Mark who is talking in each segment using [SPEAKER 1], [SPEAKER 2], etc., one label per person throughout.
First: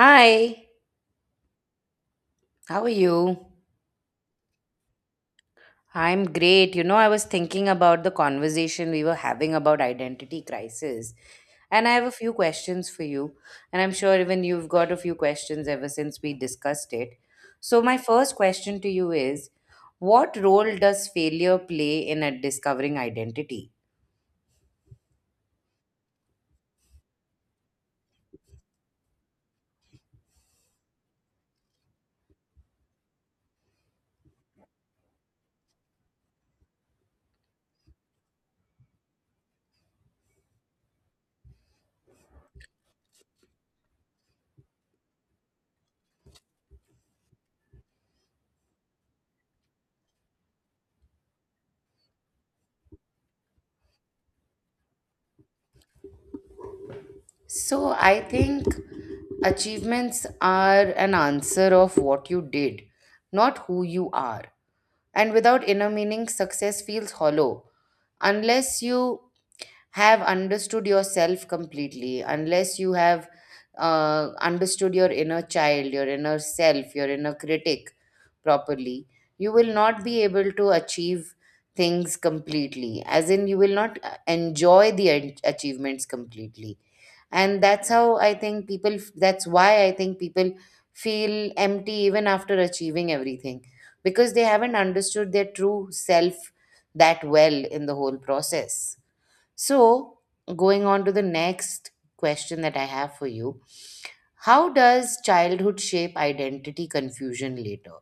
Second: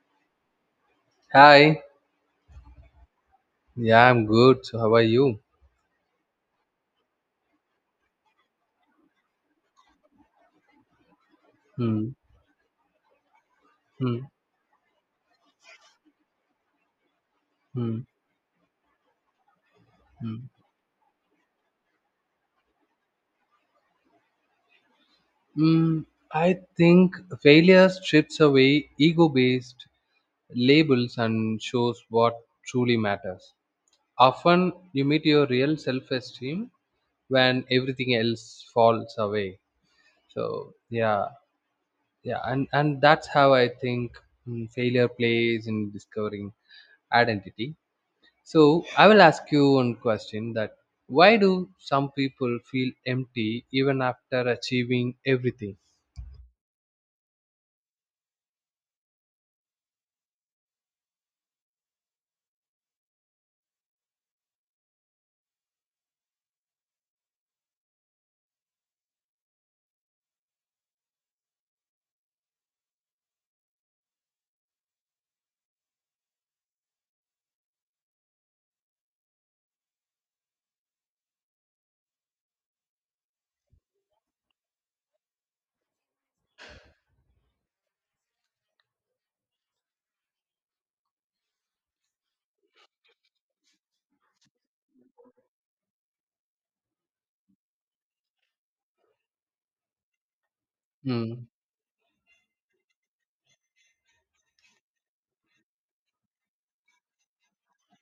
[SPEAKER 1] Hi,
[SPEAKER 2] Hi.
[SPEAKER 1] how are you?
[SPEAKER 2] Yeah, I'm good. So how are you?
[SPEAKER 1] I'm great. You know, I was thinking about the conversation we were having about identity crisis, and I have
[SPEAKER 2] Hmm.
[SPEAKER 1] a few questions for you. And I'm
[SPEAKER 2] Hmm.
[SPEAKER 1] sure even you've got a few questions ever since we discussed it. So, my
[SPEAKER 2] Hmm.
[SPEAKER 1] first question to you is:
[SPEAKER 2] Hmm.
[SPEAKER 1] what role does failure play in discovering identity?
[SPEAKER 2] Mm, I think failure strips away ego based labels and shows what truly matters. Often you meet your real self esteem when everything else falls away. So, yeah, yeah, and that's how I think failure plays in discovering identity. So I will ask you one question that why do some people feel empty even after achieving everything?
[SPEAKER 1] So I think achievements are an answer of what you did, not who you are. And without inner meaning, success feels hollow. Unless you have understood yourself completely, unless you have understood your inner child, your inner self, your inner critic properly, you will not be able to achieve things completely. As in, you will not enjoy the achievements completely, and that's how I think that's why I think people feel empty even after achieving everything, because they haven't understood their true self that well in the whole process. So, going on to the
[SPEAKER 2] Mm.
[SPEAKER 1] next question that I have for you: how does childhood shape identity confusion later?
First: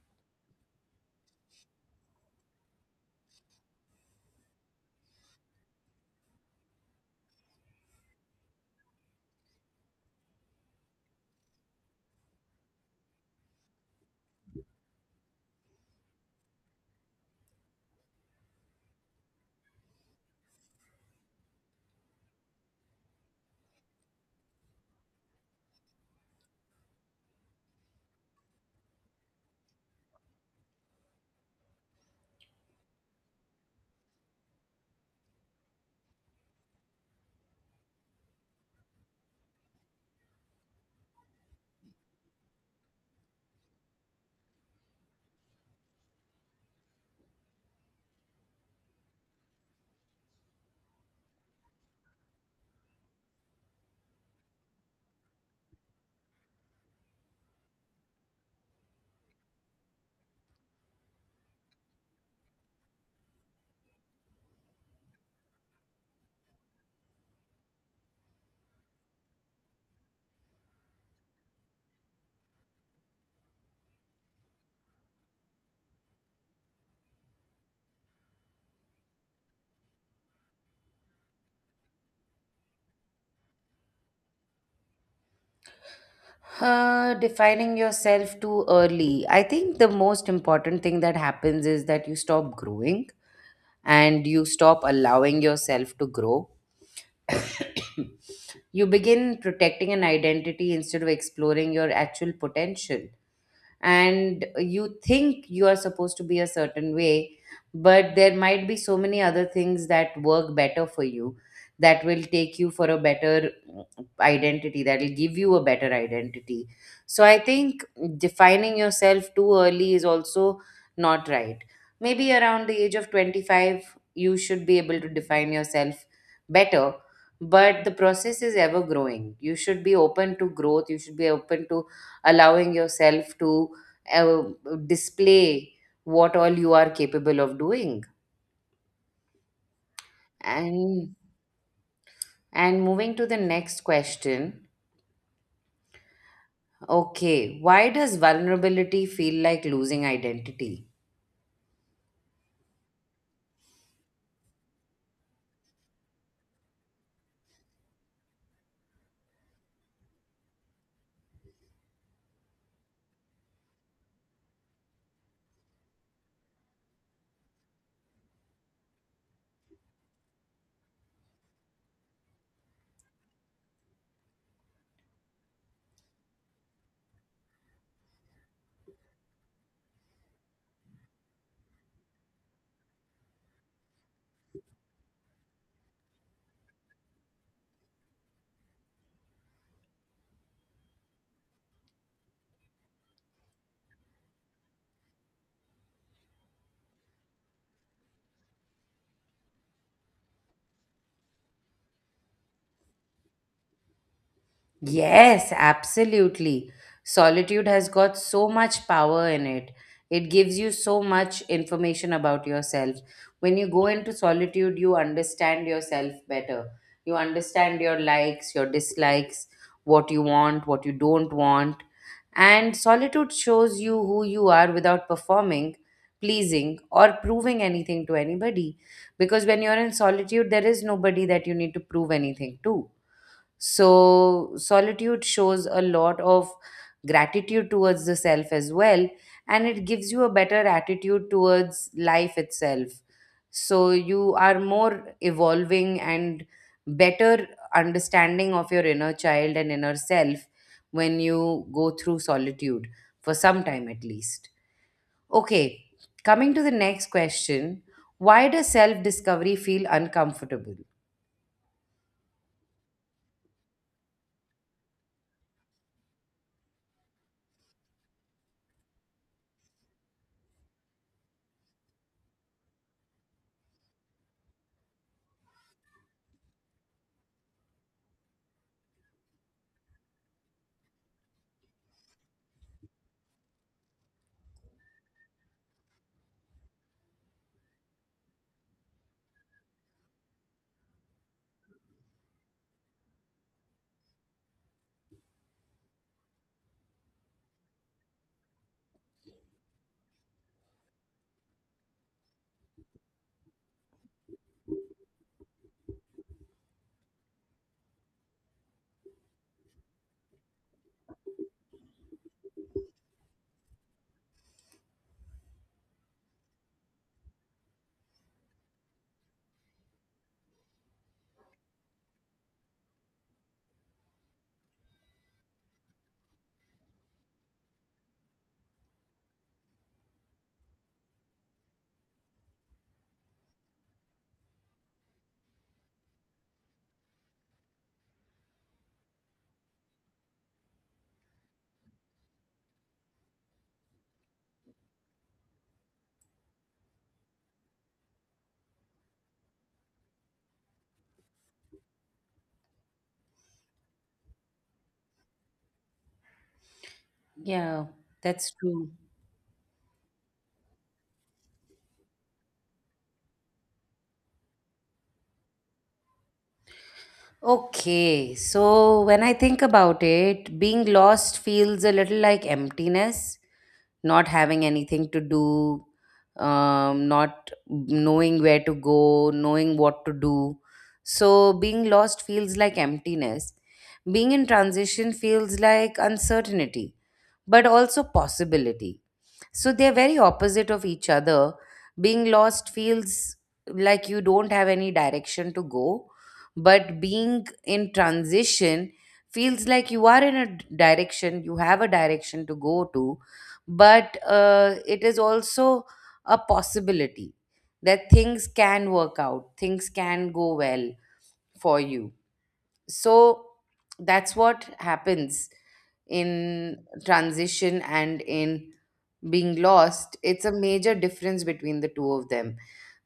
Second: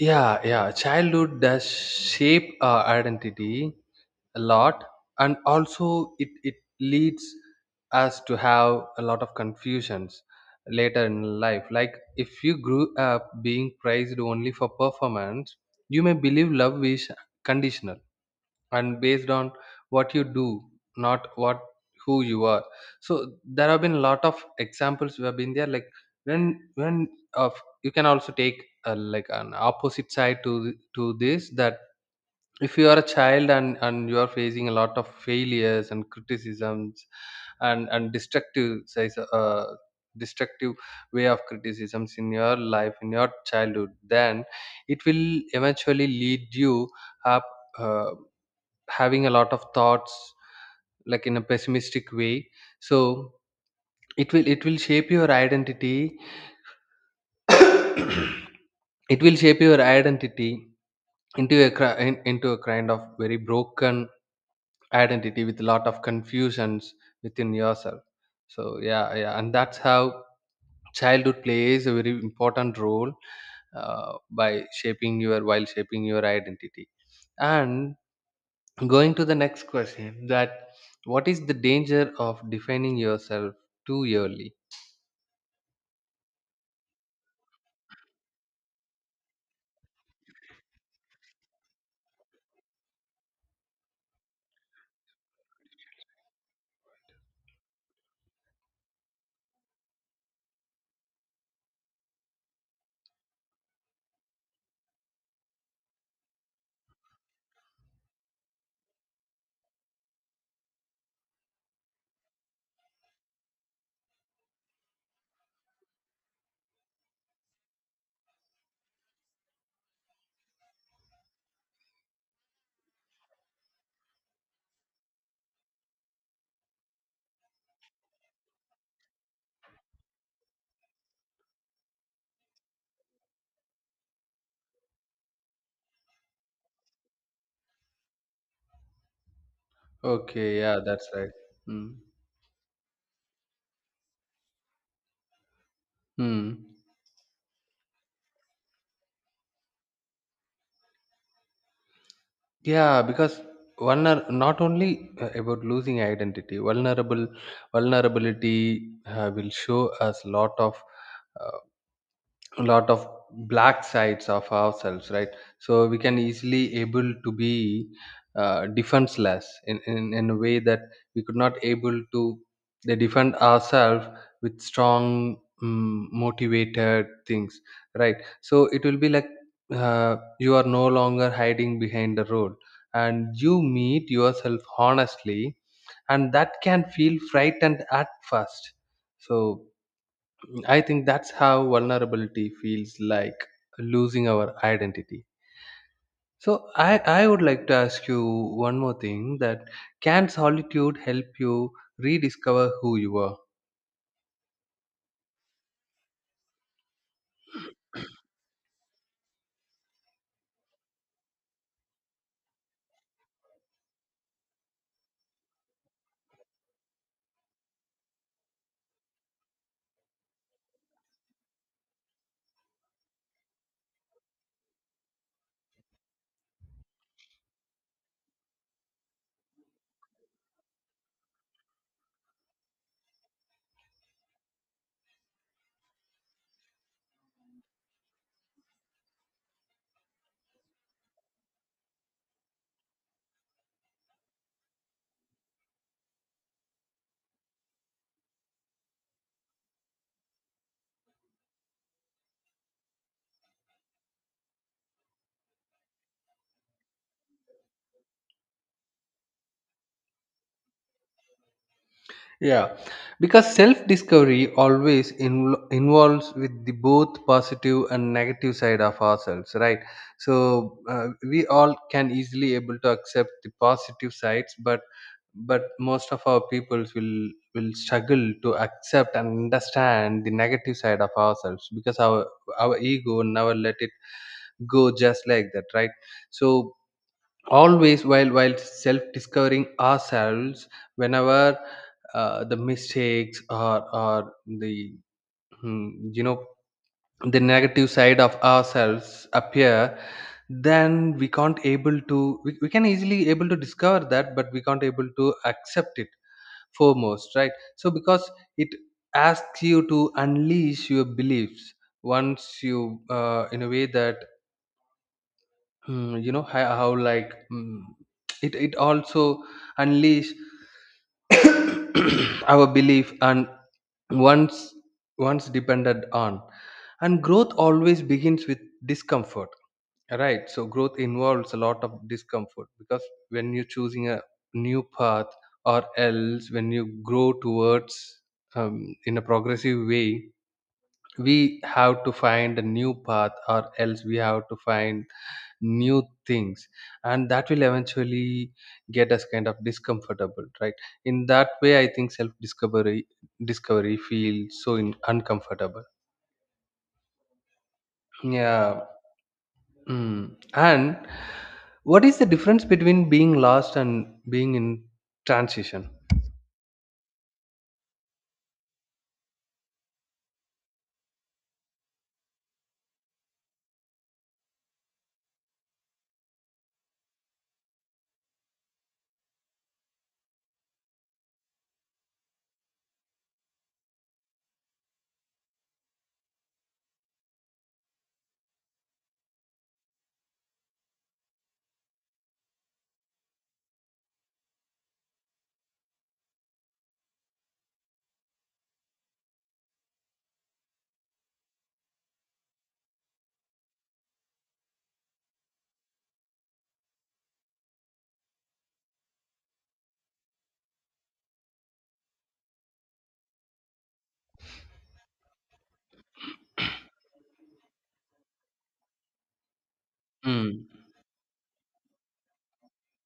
[SPEAKER 2] Yeah, yeah. Childhood does shape our identity a lot, and also it leads us to have a lot of confusions later in life. Like if you grew up being praised only for performance, you may believe love is conditional and based on what you do, not what who you are. So there have been a lot of examples we have been there, like when of you can also take like an opposite side to this, that if you are a child and you are facing a lot of failures and criticisms and destructive says destructive way of criticisms in your life in your childhood, then it will eventually lead you up uh, having a lot of thoughts like in a pessimistic way. So it will shape your identity it will shape your identity into a into a kind of very broken identity with a lot of confusions within yourself. So yeah, yeah, and that's how childhood plays a very important role by shaping your while shaping your identity. And going to the next question that what is the danger of defining yourself too early?
[SPEAKER 1] Defining yourself too early. I think the most important thing that happens is that you stop growing, and you stop allowing yourself to grow. You begin protecting an identity instead of exploring your actual potential, and you think you are supposed to be a certain way, but there might be so many other things that work better for you, that will take you for a better identity, that will give you a better identity. So I think defining yourself too early is also not right. Maybe around the age of 25 you should be able to define yourself better, but the process is ever growing. You should be open to growth, you should be open to allowing yourself to uh, display what all you are capable of doing.
[SPEAKER 2] Okay, yeah, that's
[SPEAKER 1] And
[SPEAKER 2] right. Mm.
[SPEAKER 1] and moving to the next question.
[SPEAKER 2] Hmm.
[SPEAKER 1] Okay, why does vulnerability feel like losing identity?
[SPEAKER 2] Yeah, because one are not only about losing identity, vulnerable vulnerability will show us lot of uh, a lot of black sides of ourselves, right? So we can easily able to be defenseless in a way that we could not able to they defend ourselves with strong motivated things, right? So it will be like you are no longer hiding behind the role and you meet yourself honestly, and that can feel frightened at first. So I think that's how vulnerability feels like losing our identity. So I would like to ask you one more thing, that can solitude help you rediscover who you are?
[SPEAKER 1] Yes, absolutely. Solitude has got so much power in it. It gives you so much information about yourself. When you go into solitude, you understand yourself better. You understand your likes, your dislikes, what you want, what you don't want. And solitude shows you who you are without performing, pleasing, or proving anything to anybody. Because when you're in solitude, there is nobody that you need to prove anything to, so solitude shows a lot of gratitude towards the self as well, and it gives you a better attitude towards life itself. So, you are more evolving and better understanding of your inner child and inner self when you go through solitude for some time at least. Okay, coming to the next question: why does self discovery feel uncomfortable?
[SPEAKER 2] Yeah, because self discovery always involves with the both positive and negative side of ourselves, right? So we all can easily able to accept the positive sides, but most of our peoples will struggle to accept and understand the negative side of ourselves, because our ego never let it go just like that, right? So always while self discovering ourselves, whenever the mistakes or the hmm, you know the negative side of ourselves appear, then we can't able to we can easily able to discover that, but we can't able to accept it foremost, right? So because it asks you to unleash your beliefs once you in a way that how like it also unleash our belief and once once depended on, and growth always begins with discomfort, right? So growth involves a lot of discomfort because when you're choosing a new path, or else when you grow towards in a progressive way, we have to find a new path, or else we have to find new things, and that will eventually get us kind of discomfortable, right? In that way I think self discovery discovery feels so uncomfortable.
[SPEAKER 1] Yeah, that's
[SPEAKER 2] Yeah.
[SPEAKER 1] true.
[SPEAKER 2] Mm. And what is the difference between being lost and being in transition?
[SPEAKER 1] Okay, so when I think about it, being lost feels a little like emptiness, not having anything to do, not knowing where to go, knowing what to do. So being lost feels like emptiness. Being in transition feels like uncertainty, but also possibility. So they're very opposite of each other. Being lost feels like you don't have any direction to go, but being in transition feels like you are in a direction, you have a direction to go to, but it is also a possibility that things can work out, things can go well for you. So that's what happens in transition and in being lost. It's a
[SPEAKER 2] Mm.
[SPEAKER 1] major difference between the two of them.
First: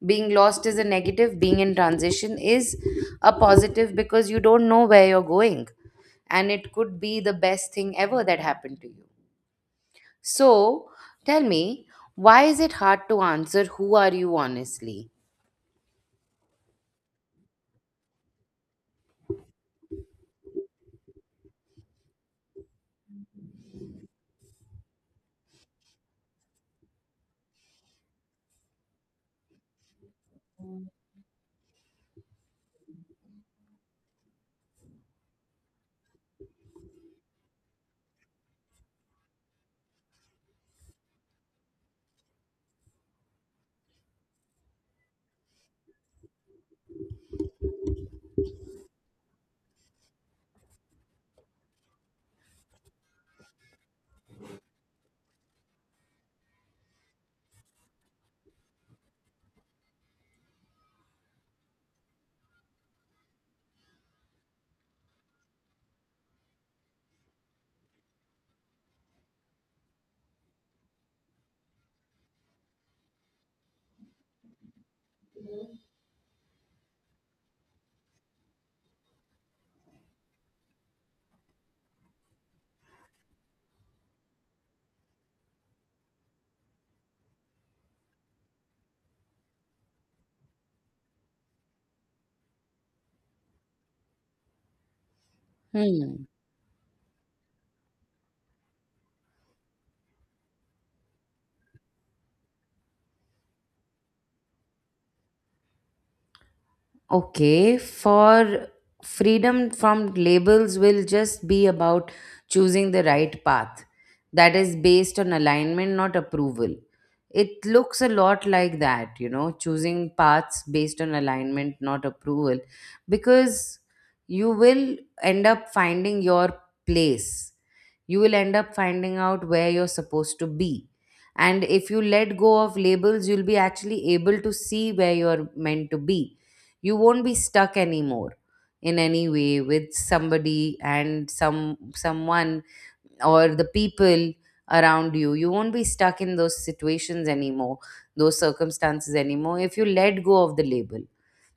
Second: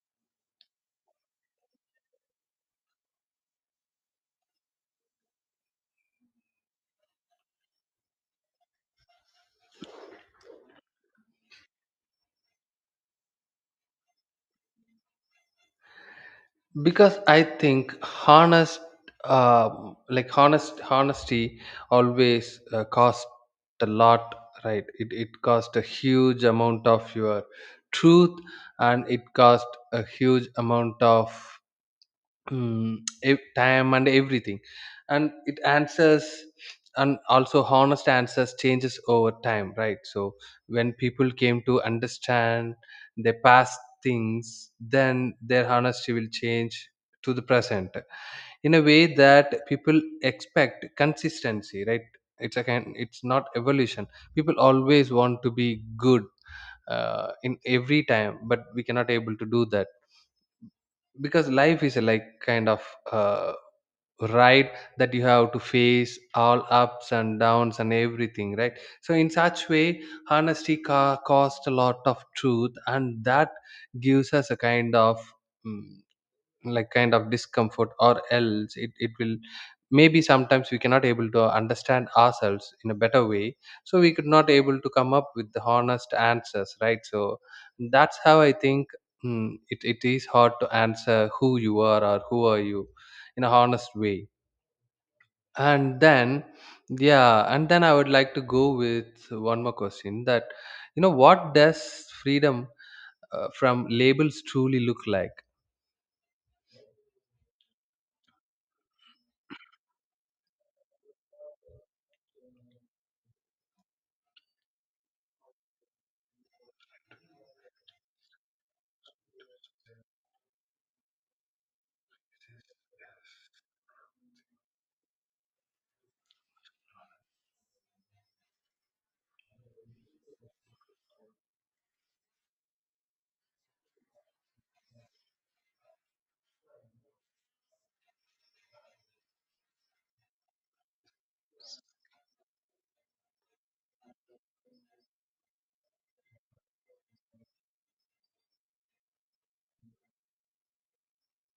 [SPEAKER 1] Being lost is a negative, being in transition is a positive, because you don't know where you're going and it could be the best thing ever that happened to you. So tell me, why is it hard to answer who are you honestly?
[SPEAKER 2] Because I think honest honesty always cost a lot, right? It cost a huge amount of your truth, and it cost a huge amount of mm, time and everything, and it answers. And also honest answers changes over time, right? So when people came to understand their past things, then their honesty will change to the present, in a way that people expect consistency, right? It's a kind, it's not evolution. People always want to be good in every time, but we cannot able to do that, because life is a like kind of uh, ride that you have to face all ups and downs and everything, right? So in such way, honesty cost a lot of truth, and that gives us a kind of mm, like kind of discomfort, or else it will, maybe sometimes we cannot able to understand ourselves in a better way, so we could not able to come up with the honest answers, right? So that's how I think, it is hard to answer who you are or who are you in a honest way. And
[SPEAKER 1] Hmm.
[SPEAKER 2] then yeah, and then I would like to go with one more question that, you know, what does freedom from labels truly look like?
[SPEAKER 1] Okay, for freedom from labels will just be about choosing the right path that is based on alignment, not approval. It looks a lot like that, you know, choosing paths based on alignment, not approval, because you will end up finding your place, you will end up finding out where you're supposed to be. And if you let go of labels, you'll be actually able to see where you're meant to be. You won't be stuck anymore in any way with somebody and someone or the people around you. You won't be stuck in those situations anymore, those circumstances anymore. If you let go of the label,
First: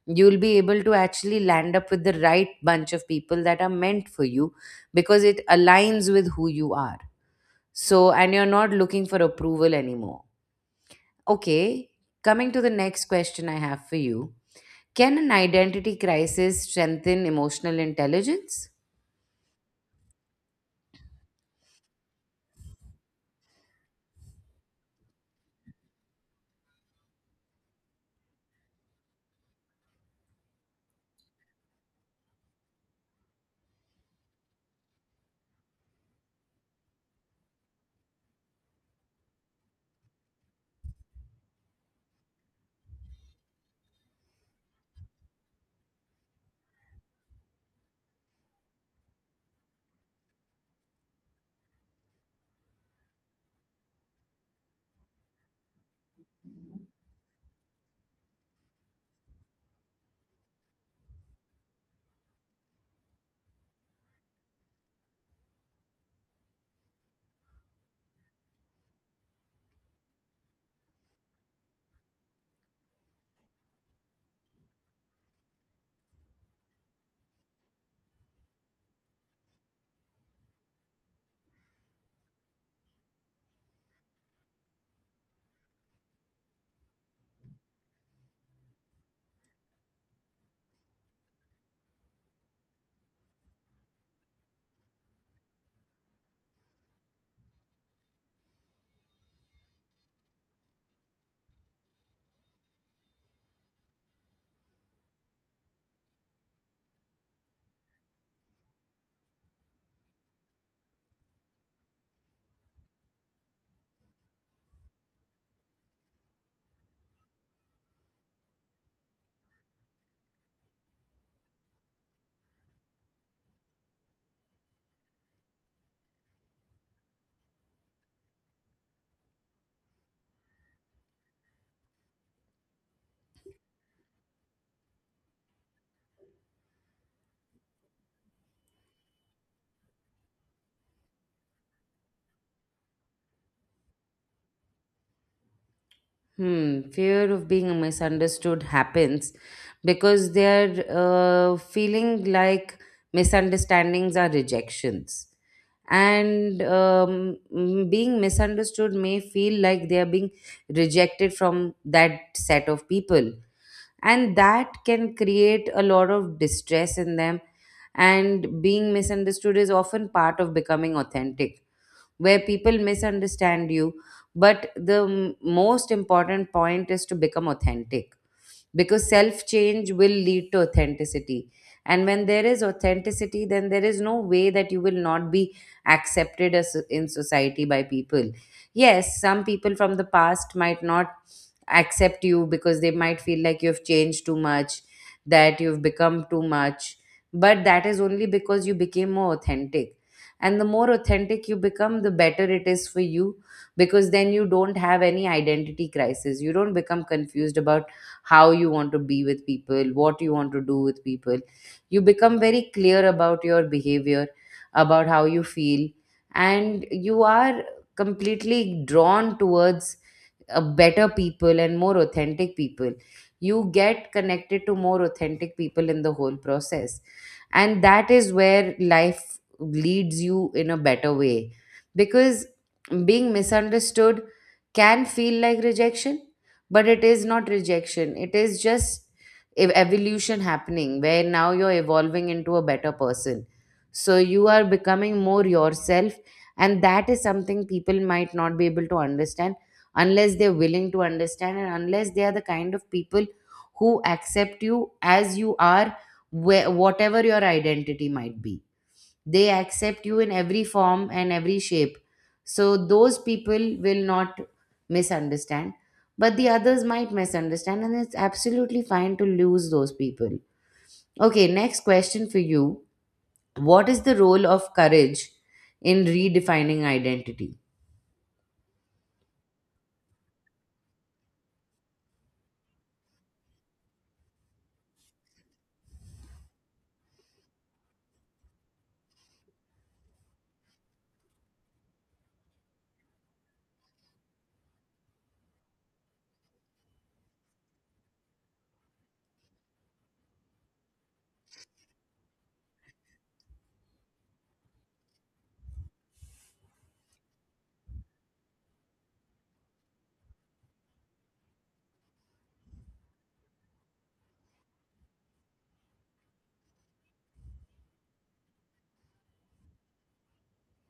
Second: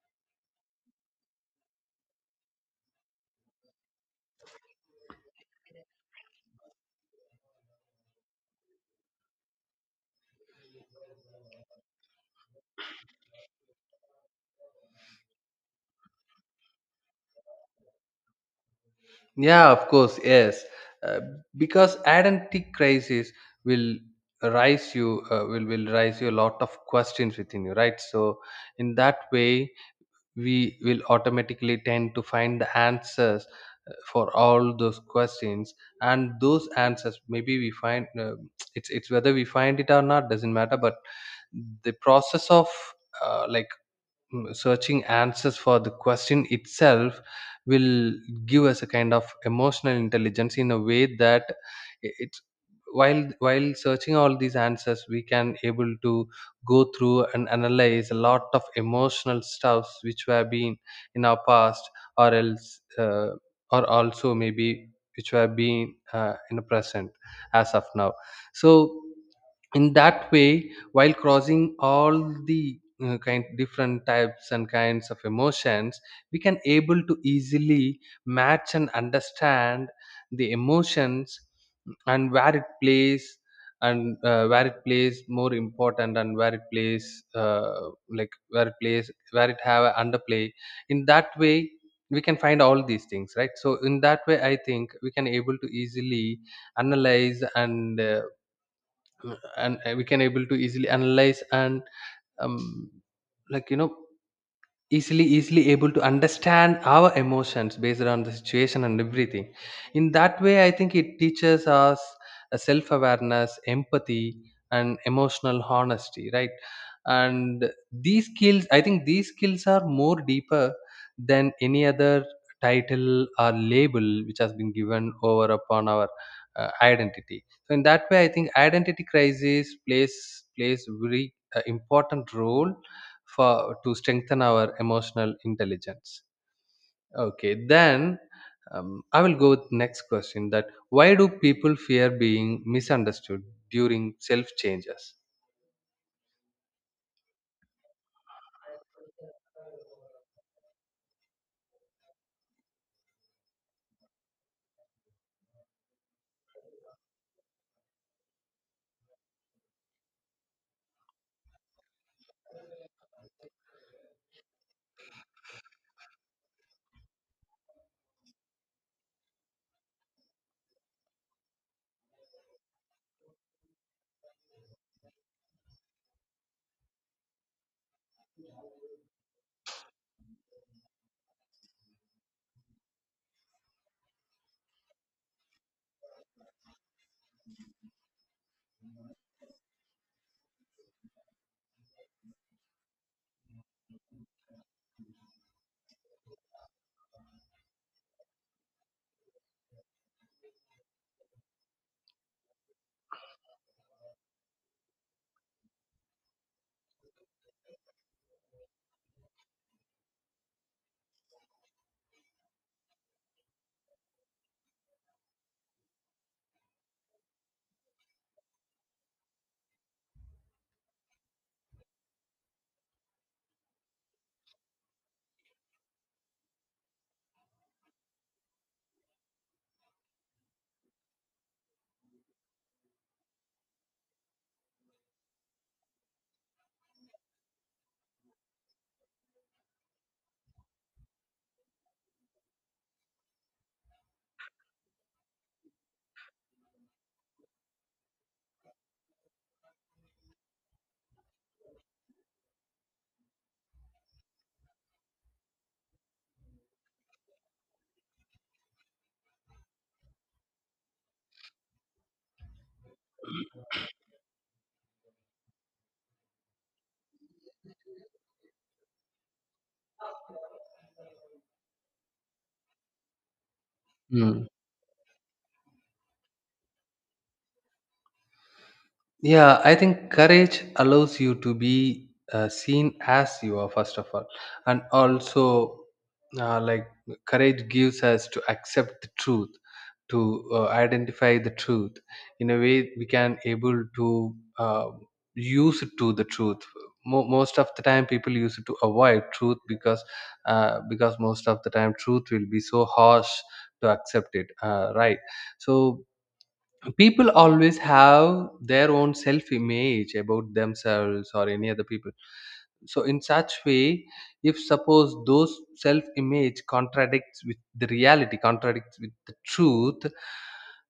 [SPEAKER 1] you'll be able to actually land up with the right bunch of people that are meant for you, because it aligns with who you are. So, and you're not looking for approval anymore. Okay, coming to the next question I have for you: can an identity crisis strengthen emotional intelligence?
[SPEAKER 2] Yeah, of course, yes. Uh, because identity crisis will will rise you a lot of questions within you, right? So in that way, we will automatically tend to find the answers for all those questions, and those answers maybe we find, it's whether we find it or not doesn't matter, but the process of like searching answers for the question itself will give us a kind of emotional intelligence, in a way that it's while searching all these answers, we can able to go through and analyze a lot of emotional stuffs which were been in our past, or else uh, or also maybe which were being in the present as of now. So in that way, while crossing all the kind different types and kinds of emotions, we can able to easily match and understand the emotions and where it plays, and where it plays more important and where it plays like where it have a underplay. In that way we can find all these things, right? So in that way I think we can able to easily analyze and we can able to easily analyze and um, like you know easily able to understand our emotions based on the situation and everything. In that way I think it teaches us a self-awareness, empathy, and emotional honesty, right? And these skills, I think these skills are more deeper than any other title or label which has been given over upon our identity. So in that way I think identity crisis plays very important role for to strengthen our emotional intelligence. Okay, then I will go with next question, that why do people fear being misunderstood during self changes?
[SPEAKER 1] Hmm, fear of being misunderstood happens because they're feeling like misunderstandings are rejections, and being misunderstood may feel like they are being rejected from that set of people, and that can create a lot of distress in them. And being misunderstood is often part of becoming authentic, where people misunderstand you, but the most important point is to become authentic, because self change will lead to authenticity. And when there is authenticity, then there is no way that you will not be accepted as in society by people. Yes, some people from the past might not accept you because they might feel like you've changed too much, that you've become too much. But that is only because you became more authentic. And the more authentic you become, the better it is for you, because then you don't have any identity crisis. You don't become confused about how you want to be with people, what you want to do with people. You become very clear about your behavior, about how you feel, and you are completely drawn towards better people and more authentic people. You get connected to more authentic people in the whole process, and that is where life leads you in a better way, because being misunderstood can feel like rejection, but it is not rejection, it is just evolution happening, where now you're evolving into a better person, so you are becoming more yourself. And that is something people might not be able to understand, unless they're willing to understand and unless they are the kind of people who accept you as you are, where, whatever your identity might be, they accept you in every form and every shape. So those people will not misunderstand, but the others might misunderstand, and it's absolutely fine to lose those people. Okay, next question for you: what is the role of courage in redefining identity?
[SPEAKER 2] Yeah, I think courage allows you to be seen as you are, first of all. And also, uh, like, courage gives us to accept the truth, to identify the truth. In a way, we can able to use it to the truth. Most of the time, people use it to avoid truth, because because most of the time, truth will be so harsh to accept it, right? So people always have their own self image about themselves or any other people. So in such way, if suppose those self image contradicts with the reality, contradicts with the truth,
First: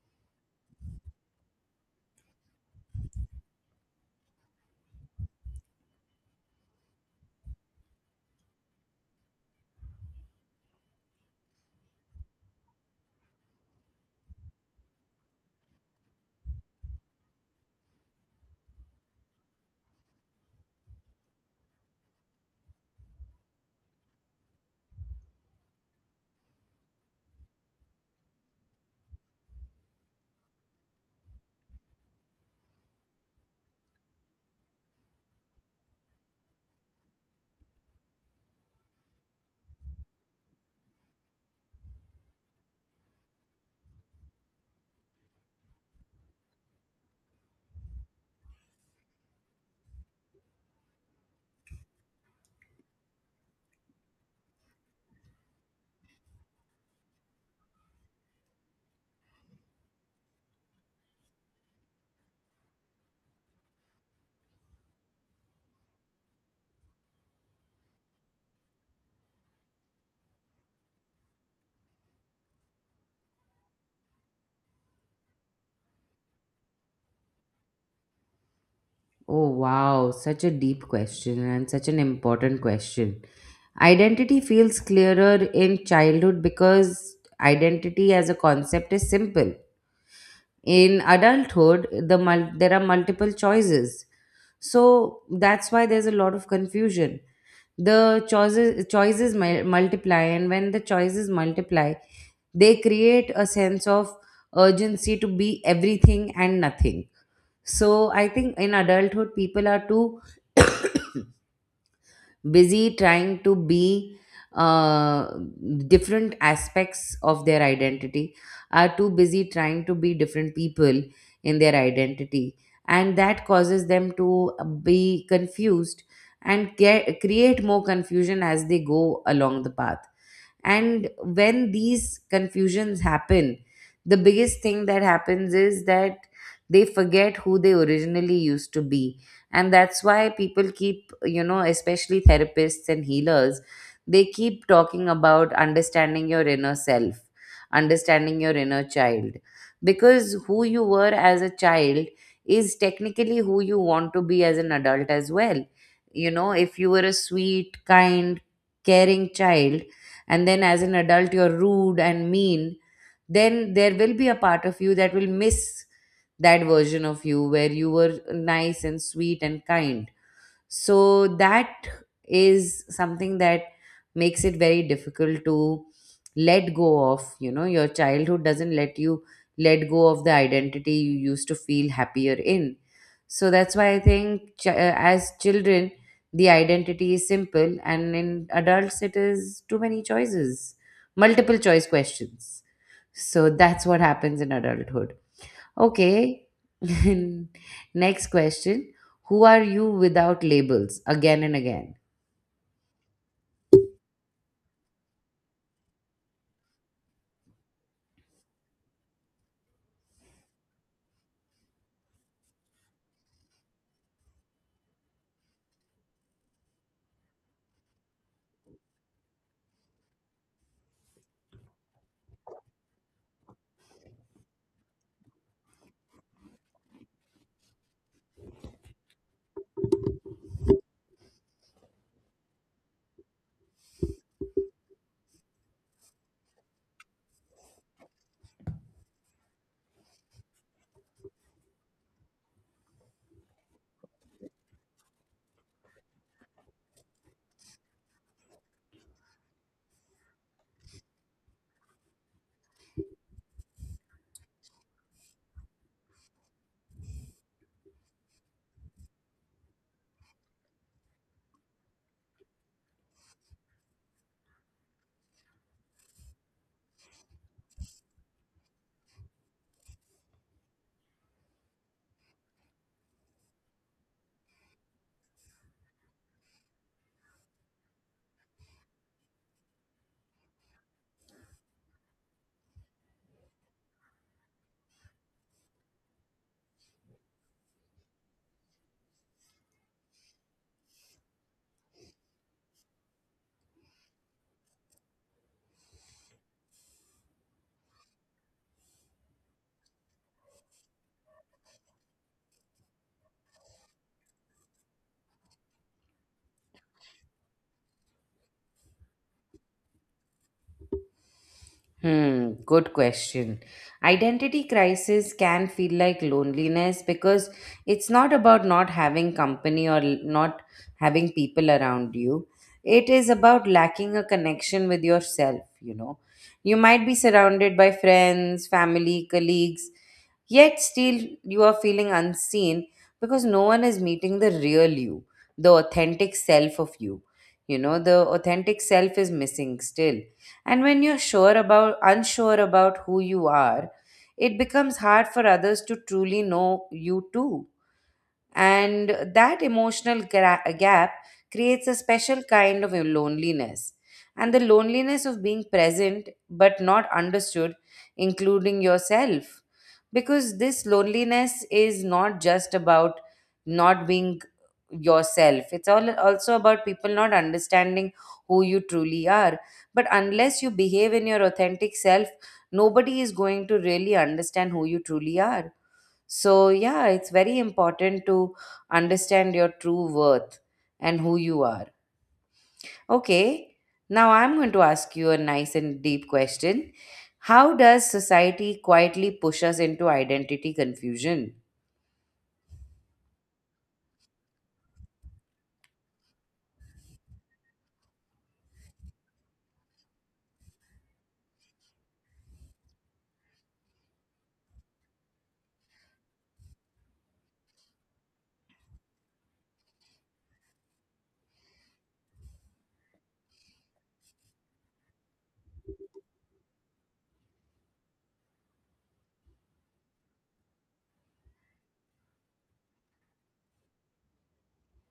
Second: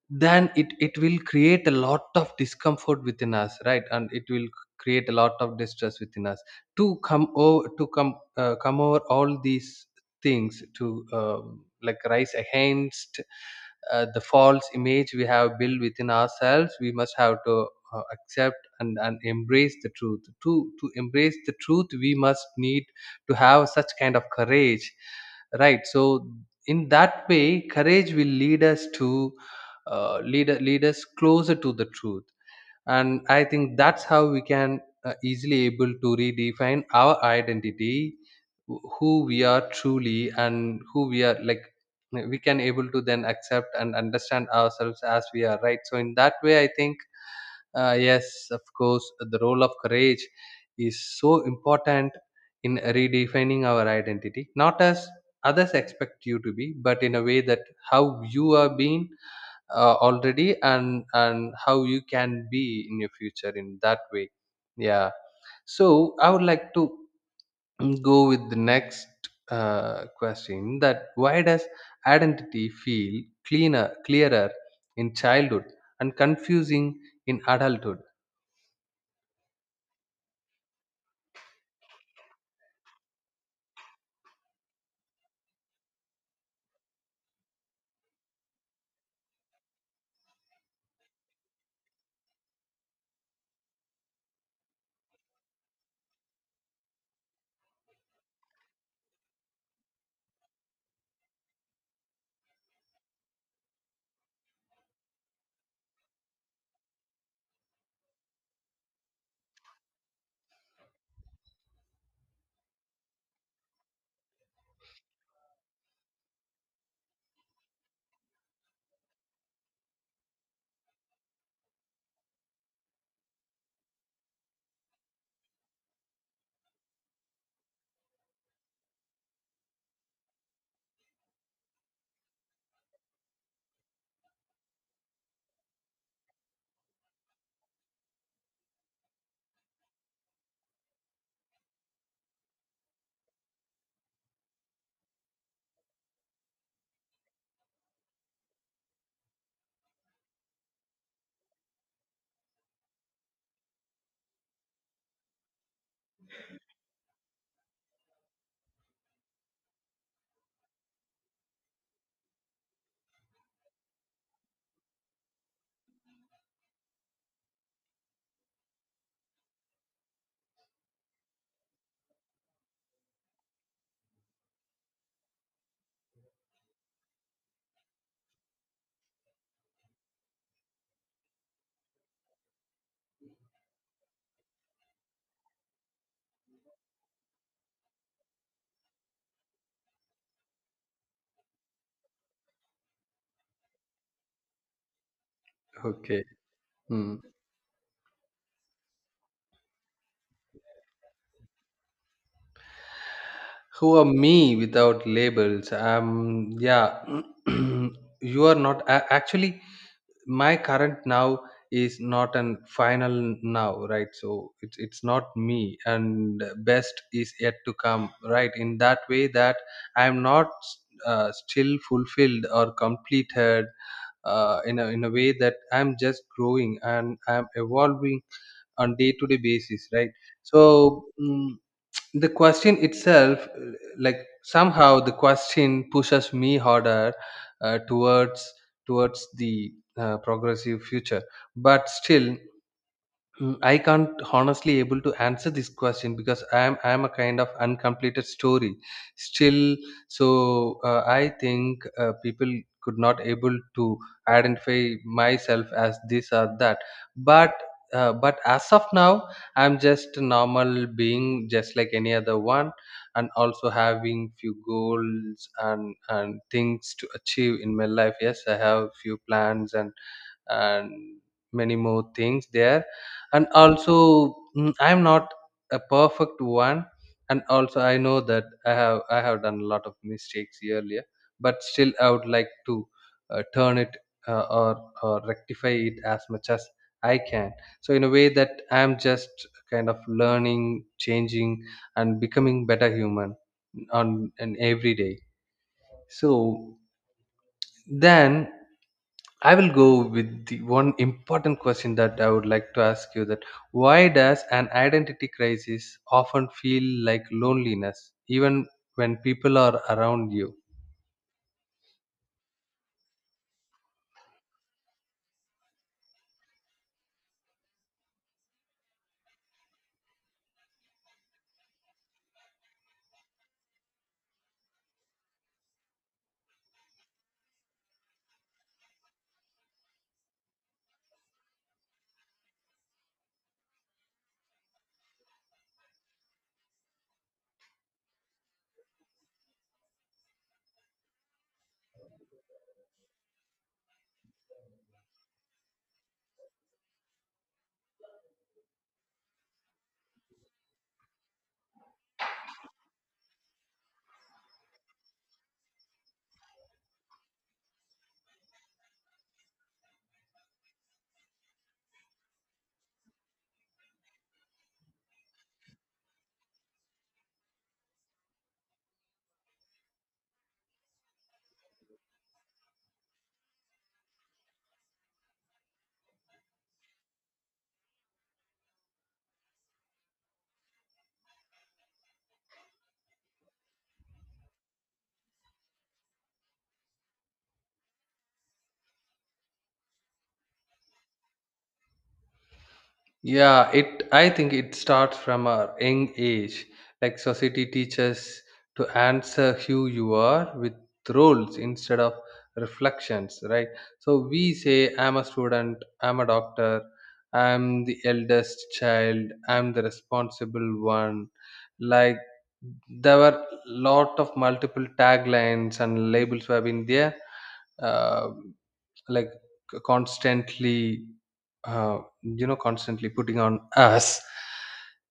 [SPEAKER 2] then it will create a lot of discomfort within us, right? And it will create a lot of distress within us to come come over all these things, to rise against the false image we have built within ourselves. We must have to accept and embrace the truth. To embrace the truth, we must need to have such kind of courage, right? So in that way, courage will lead us to lead us closer to the truth. And I think that's how we can easily able to redefine our identity, who we are truly and who we are like. We can able to then accept and understand ourselves as we are, right? So in that way I think, yes, of course, the role of courage is so important in redefining our identity, not as others expect you to be, but in a way that how you are being already, and how you can be in your future in that way. Yeah. So I would like to go with the next question, that why does identity feel cleaner clearer in childhood and confusing in adulthood?
[SPEAKER 1] Oh, wow, such a deep question and such an important question. Identity feels clearer in childhood because identity as a concept is simple. In adulthood, there are multiple choices. So that's why there's a lot of confusion. The choices multiply, and when the choices multiply, they create a sense of urgency to be everything and nothing. So I think in adulthood, people are too busy trying to be uh, different aspects of their identity, are too busy trying to be different people in their identity. And that causes them to be confused and create more confusion as they go along the path. And when these confusions happen, the biggest thing that happens is that they forget who they originally used to be. And that's why people keep, you know, especially therapists and healers, they keep talking about understanding your inner self, understanding your inner child. Because who you were as a child is technically who you want to be as an adult as well. You know, if you were a sweet, kind, caring child, and then as an adult you're rude and mean, then there will be a part of you that will miss that version of you where you were nice and sweet and kind. So that is something that makes it very difficult to let go of, you know, your childhood doesn't let you let go of the identity you used to feel happier in. So that's why I think as children the identity is simple, and in adults it is too many choices, multiple choice questions. So that's what happens in adulthood.
[SPEAKER 2] Okay.
[SPEAKER 1] Okay.
[SPEAKER 2] Hmm.
[SPEAKER 1] Next question. Who are you without labels again and again?
[SPEAKER 2] Who are me without labels? Yeah. You are not a- actually my current now is not an final now, right? So it's not me, and best is yet to come, right? In that way that I am not still fulfilled or completed, in a way that I'm just growing and I'm evolving on day to day basis, right? So the question itself, like, somehow the question pushes me harder towards, towards the progressive future. But still, I can't honestly able to answer this question because I am a kind of uncompleted story still. So I think people could not able to identify myself as this or that. But but as of now, I'm just a normal being, just like any other one, and also having few goals and things to achieve in my life. Yes, I have few plans and many more things there. And also I am not a perfect one, and also I know that I have done a lot of mistakes earlier, but still I would like to turn it or or rectify it as much as I can. So in a way that I am just kind of learning, changing, and becoming better human on an every day. So then I will go with the one important question that I would like to ask you, that why does an identity crisis often feel like loneliness even when people are around you?
[SPEAKER 1] Hmm, good question. Identity crisis can feel like loneliness because it's not about not having company or not having people around you. It is about lacking a connection with yourself, you know. You might be surrounded by friends, family, colleagues, yet, still, you are feeling unseen because no one is meeting the real you, the authentic self of you. You know, the authentic self is missing still. And when you're sure about, unsure about who you are, it becomes hard for others to truly know you too. And that emotional gap creates a special kind of loneliness. And the loneliness of being present but not understood, including yourself. Because this loneliness is not just about not being yourself, it's all also about people not understanding who you truly are. But unless you behave in your authentic self, nobody is going to really understand who you truly are. So, yeah, it's very important to understand your true worth and who you are. Okay, now I'm going to ask you a nice and deep question. How does society quietly push us into identity confusion?
[SPEAKER 2] Yeah, it I think it starts from a young age. Like, society teaches to answer who you are with roles instead of reflections, right? So we say I'm a student, I'm a doctor, I'm the eldest child, I'm the responsible one. Like, there were lot of multiple taglines and labels were in there. Uh, like, constantly, you know, constantly putting on us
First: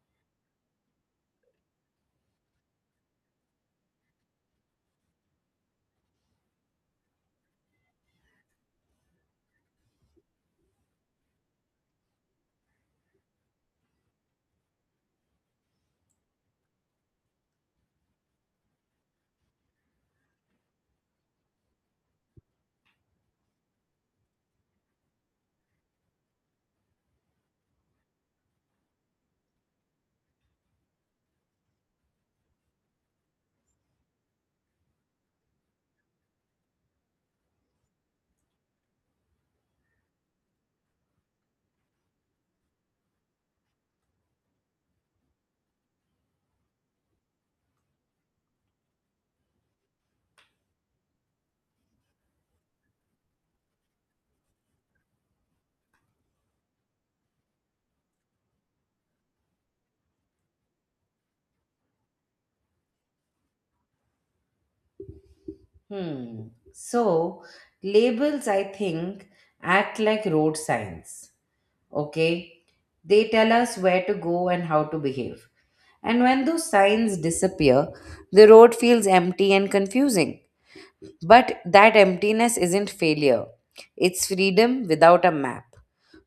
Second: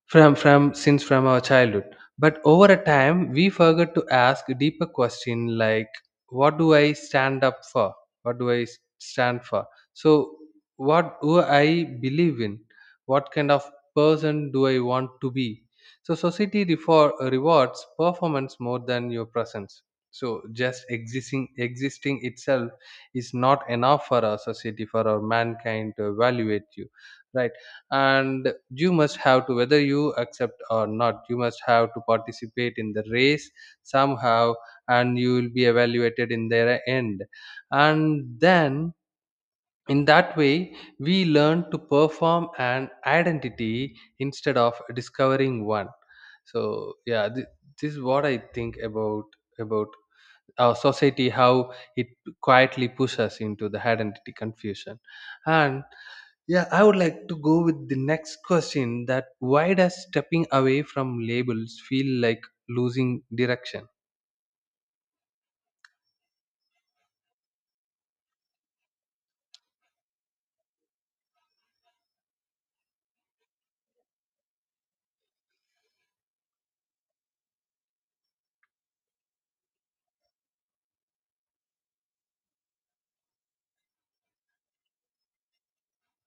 [SPEAKER 2] from since from our childhood. But over a time we forget to ask a deeper question, like what do I stand up for, what do I stand for, so what do I believe in, what kind of person do I want to be. So society rewards performance more than your presence. So just existing, existing itself is not enough for our society, for our mankind to evaluate you, right? And you must have to, whether you accept or not, you must have to participate in the race, somehow, and you will be evaluated in their end. And then, in that way, we learn to perform an identity instead of discovering one. So yeah, this is what I think about our society, how it quietly pushes us into the identity confusion. And yeah, I would like to go with the next question that why does stepping away from labels feel like losing direction?
[SPEAKER 1] Hmm. So, labels, I think, act like road signs. Okay, they tell us where to go and how to behave. And when those signs disappear, the road feels empty and confusing. But that emptiness isn't failure, it's freedom without a map.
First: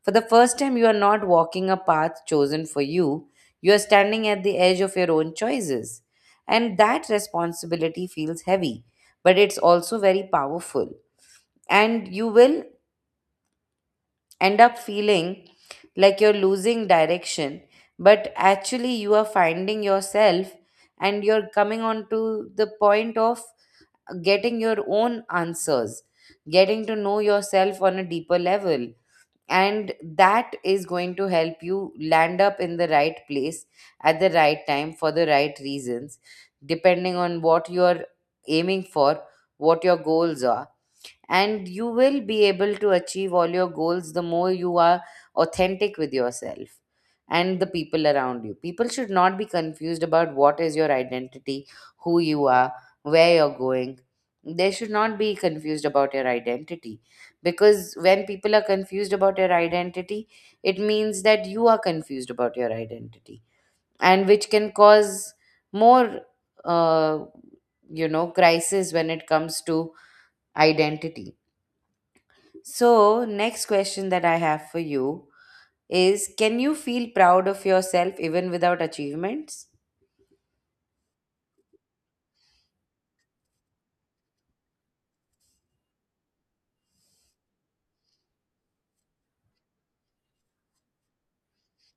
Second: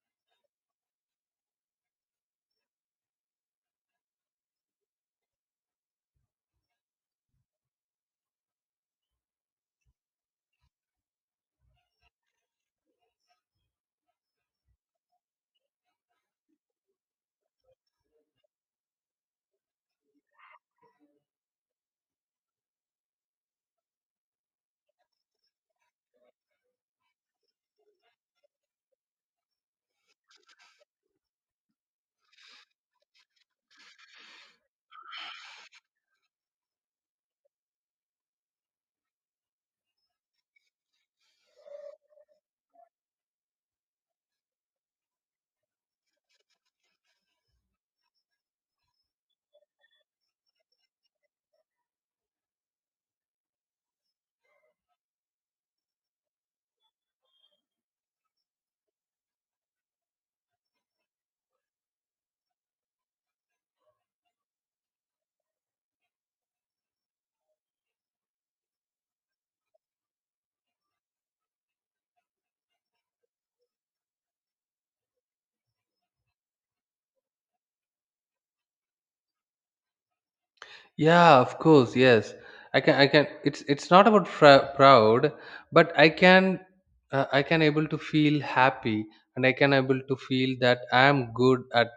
[SPEAKER 1] For the first time, you are not walking a path chosen for you, you are standing at the edge of your own choices. And that responsibility feels heavy, but it's also very powerful. And you will end up feeling like you're losing direction, but actually, you are finding yourself and you're coming on to the point of getting your own answers, getting to know yourself on a deeper level. And that is going to help you land up in the right place at the right time for the right reasons, depending on what you're aiming for, what your goals are and you will be able to achieve all your goals the more you are authentic with yourself and the people around you. People should not be confused about what is your identity, who you are, where you're going. They should not be confused about your identity because when people are confused about your identity, it means that you are confused about your identity and which can cause more, uh, crisis when it comes to identity. So, next question that I have for you is, can you feel proud of yourself even without achievements?
[SPEAKER 2] Yeah, of course, yes. I can, I can, it's not about proud, but I can I can able to feel happy, and I can able to feel that I am good at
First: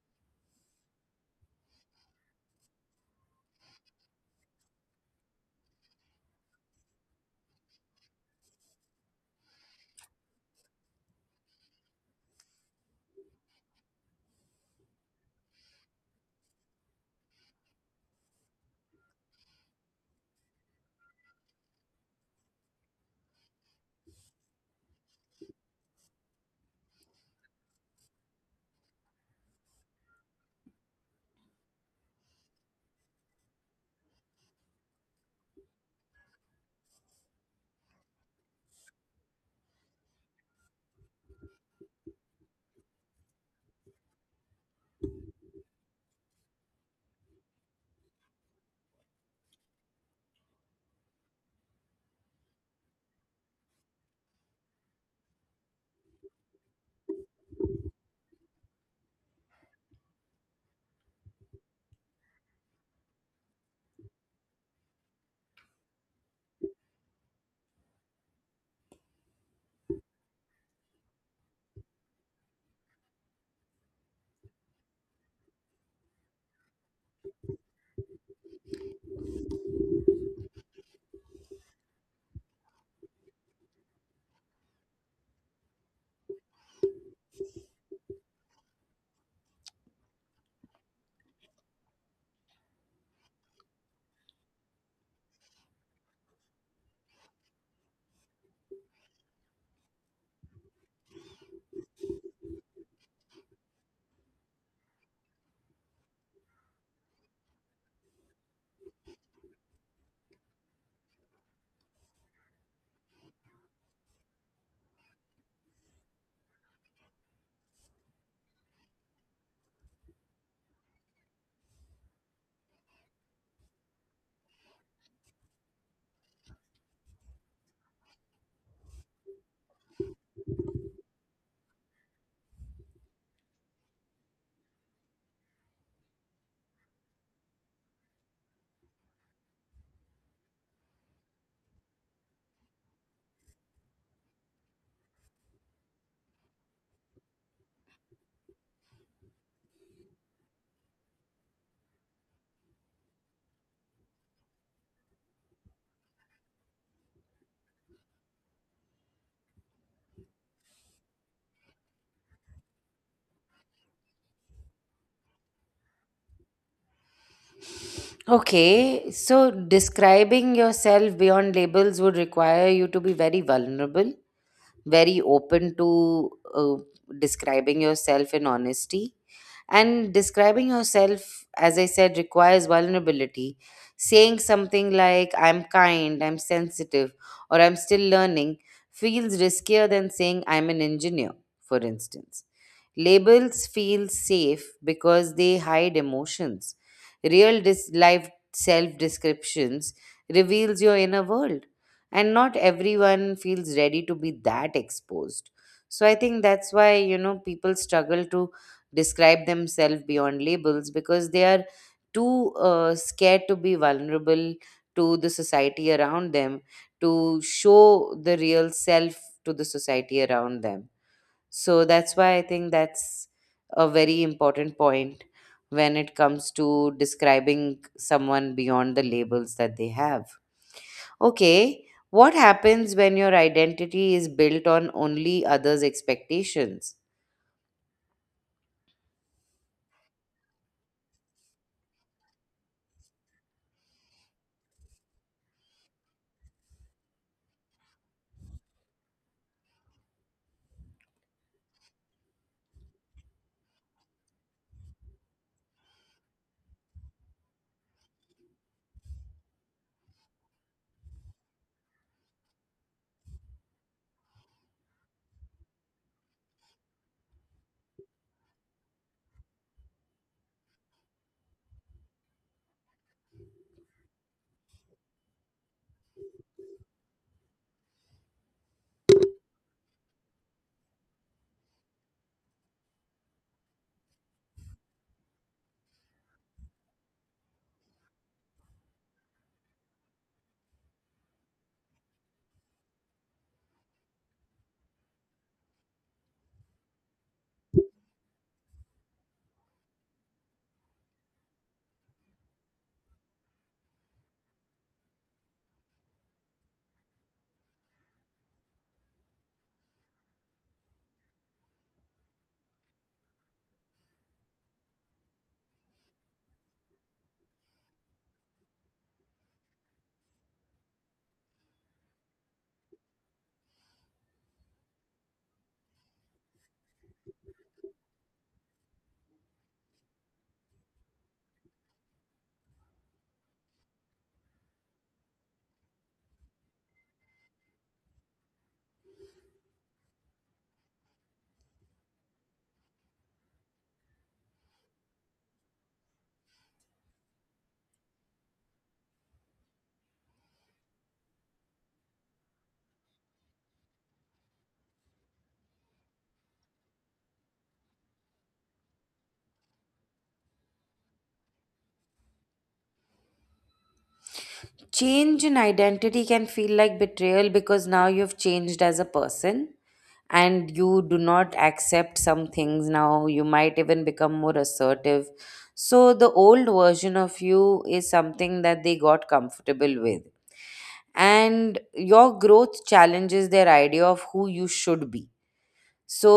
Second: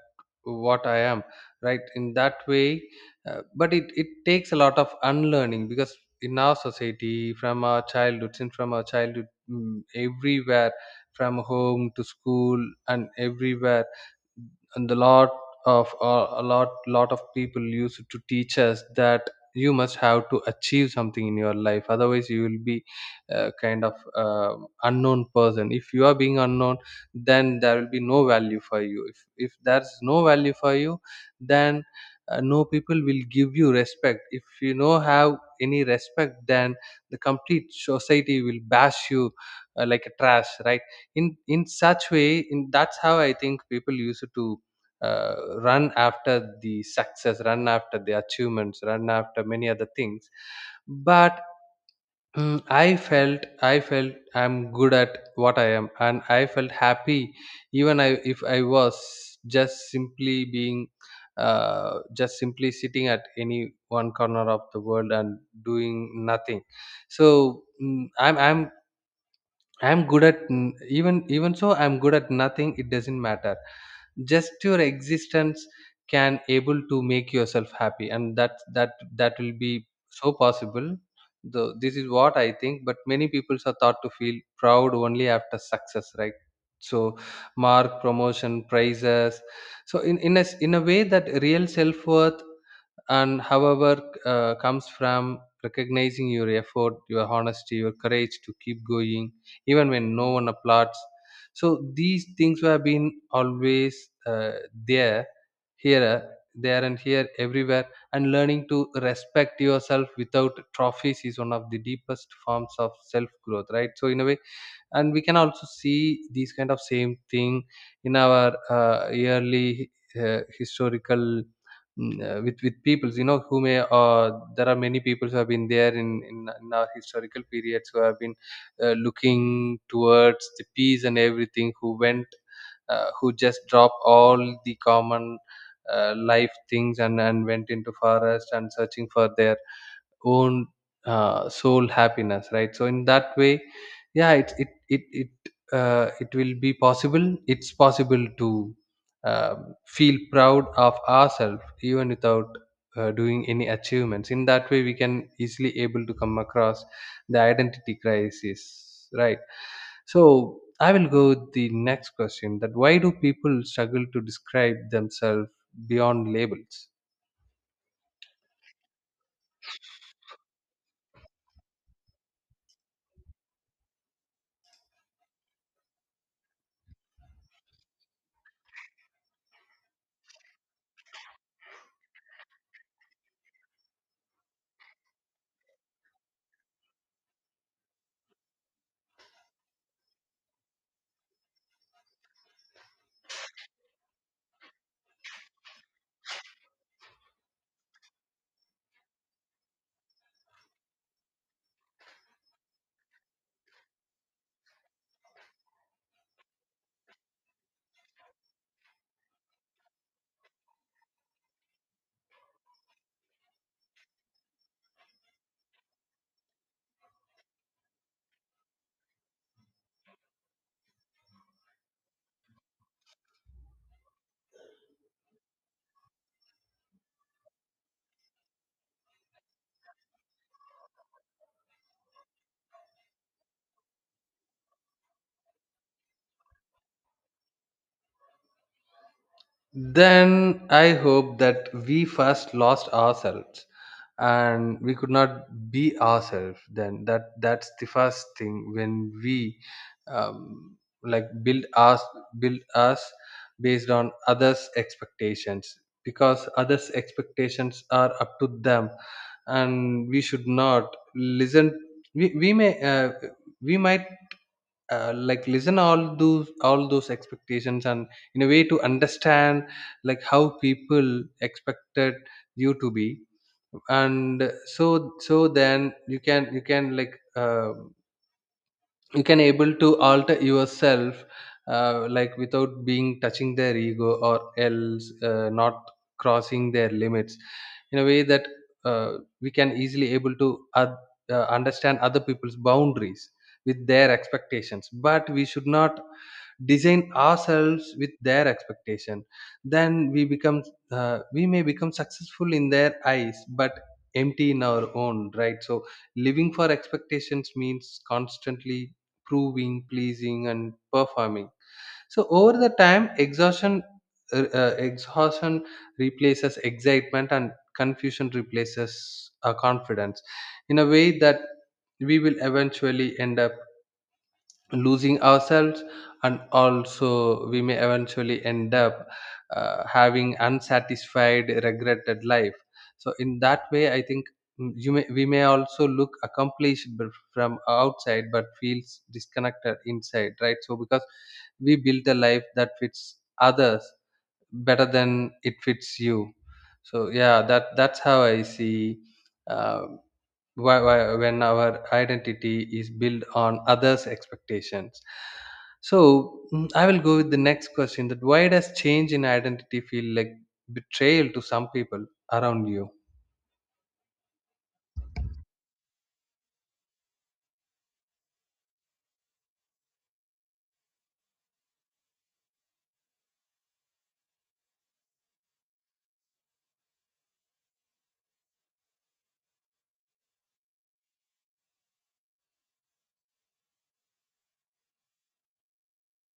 [SPEAKER 2] what I am, right, in that way. But it takes a lot of unlearning, because in our society from our childhood, since from our childhood, everywhere, from home to school and everywhere, and a lot of a lot, of people used to teach us that you must have to achieve something in your life, otherwise you will be kind of unknown person. If you are being unknown, then there will be no value for you. If there's no value for you, then no people will give you respect. If you no have any respect, then the complete society will bash you like a trash, right? In such way, in that's how I think people used to run after the success, run after the achievements, run after many other things. But I felt, I'm good at what I am, and I felt happy, even if I was just simply being, just simply sitting at any one corner of the world and doing nothing. So I'm good at even so, I'm good at nothing, it doesn't matter. Just your existence can able to make yourself happy, and that will be so possible. Though this is what I think, but many people are thought to feel proud only after success, right? So, mark, promotion, prizes. So in a way that real self-worth and, however, comes from recognizing your effort, your honesty, your courage to keep going even when no one applauds. So these things have been always there, here, there and here, everywhere. And learning to respect yourself without trophies is one of the deepest forms of self growth, right? So in a way, and we can also see these kind of same thing in our yearly historical, with peoples, you know, who may, there are many people who have been there in our historical periods, who have been looking towards the peace and everything, who went who just dropped all the common life things, and went into forest and searching for their own soul happiness, right? So in that way, yeah, it it will be possible. It's possible to feel proud of ourselves even without doing any achievements. In that way, we can easily able to come across the identity crisis, right? So I will go with the next question that why do people struggle to describe themselves beyond labels?
[SPEAKER 1] Okay, so describing yourself beyond labels would require you to be very vulnerable, very open to describing yourself in honesty. And describing yourself, as I said, requires vulnerability. Saying something like, I'm kind, I'm sensitive, or I'm still learning feels riskier than saying, I'm an engineer, for instance. Labels feel safe because they hide emotions. Real life self descriptions reveals your inner world, and not everyone feels ready to be that exposed. So I think that's why people struggle to describe themselves beyond labels because they are too scared to be vulnerable to the society around them, to show the real self to the society around them. So that's why I think that's a very important point when it comes to describing someone beyond the labels that they have. Okay, what happens when your identity is built on only others' expectations?
[SPEAKER 2] Then I hope that we first lost ourselves and we could not be ourselves. Then that that's the first thing, when we um, like, build us based on others expectations, because others expectations are up to them, and we should not listen. We, we may we might like, listen all those expectations, and in a way to understand like how people expected you to be. And so, so then you can, like, you can able to alter yourself like, without being touching their ego, or else not crossing their limits, in a way that uh, we can easily able to understand other people's boundaries with their expectations. But we should not design ourselves with their expectation. Then we become we may become successful in their eyes but empty in our own, right? So living for expectations means constantly proving, pleasing, and performing. So over the time, exhaustion replaces excitement, and confusion replaces confidence, in a way that we will eventually end up losing ourselves. And also, we may eventually end up having unsatisfied regretted life. So in that way I think, you may we may also look accomplished from outside but feels disconnected inside, right? So because we built a life that fits others better than it fits you. So yeah, that that's how I see, um, when our identity is built on others expectations. So I will go with the next question that why does change in identity feel like betrayal to some people around you?
[SPEAKER 1] Change in identity can feel like betrayal because now you've changed as a person, and you do not accept some things. Now you might even become more assertive, so the old version of you is something that they got comfortable with, and your growth challenges their idea of who you should be. So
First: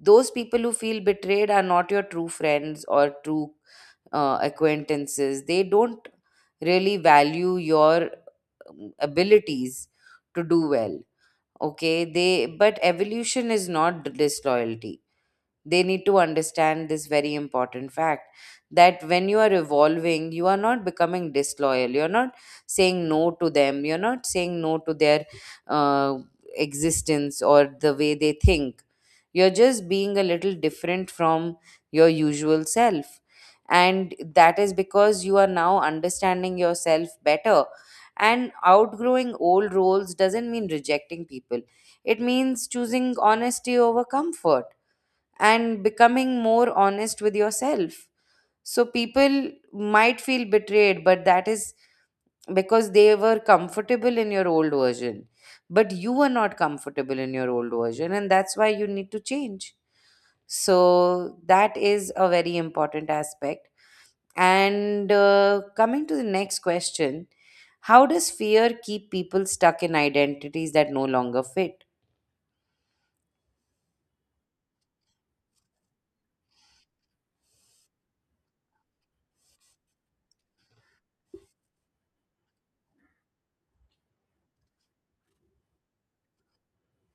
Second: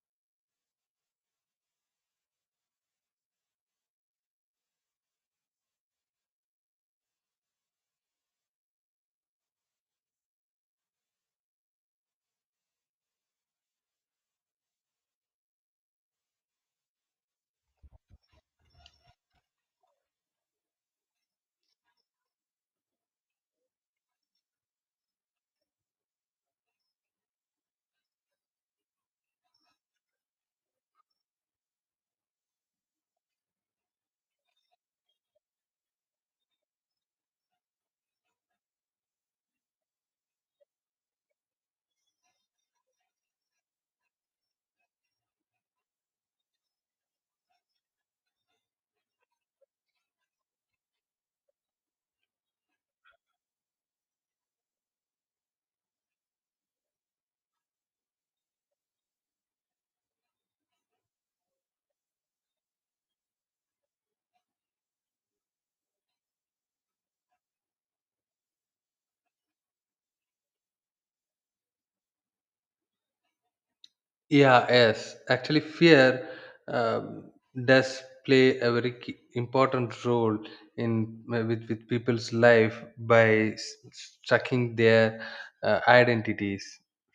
[SPEAKER 1] those people who feel betrayed are not your true friends or true acquaintances. They don't really value your abilities to do well. Okay, they, but evolution is not disloyalty. They need to understand this very important fact that when you are evolving, you are not becoming disloyal. You're not saying no to them, you're not saying no to their uh, existence or the way they think. You're just being a little different from your usual self, and that is because you are now understanding yourself better. And outgrowing old roles doesn't mean rejecting people, it means choosing honesty over comfort and becoming more honest with yourself. So people might feel betrayed, but that is because they were comfortable in your old version. But you were not comfortable in your old version, and that's why you need to change. So that is a very important aspect. And coming to the next question, how does fear keep people stuck in identities that no longer fit?
[SPEAKER 2] Yeah, yes. Actually, fear, um, does play a very key, important role in with people's life, by sucking their identities,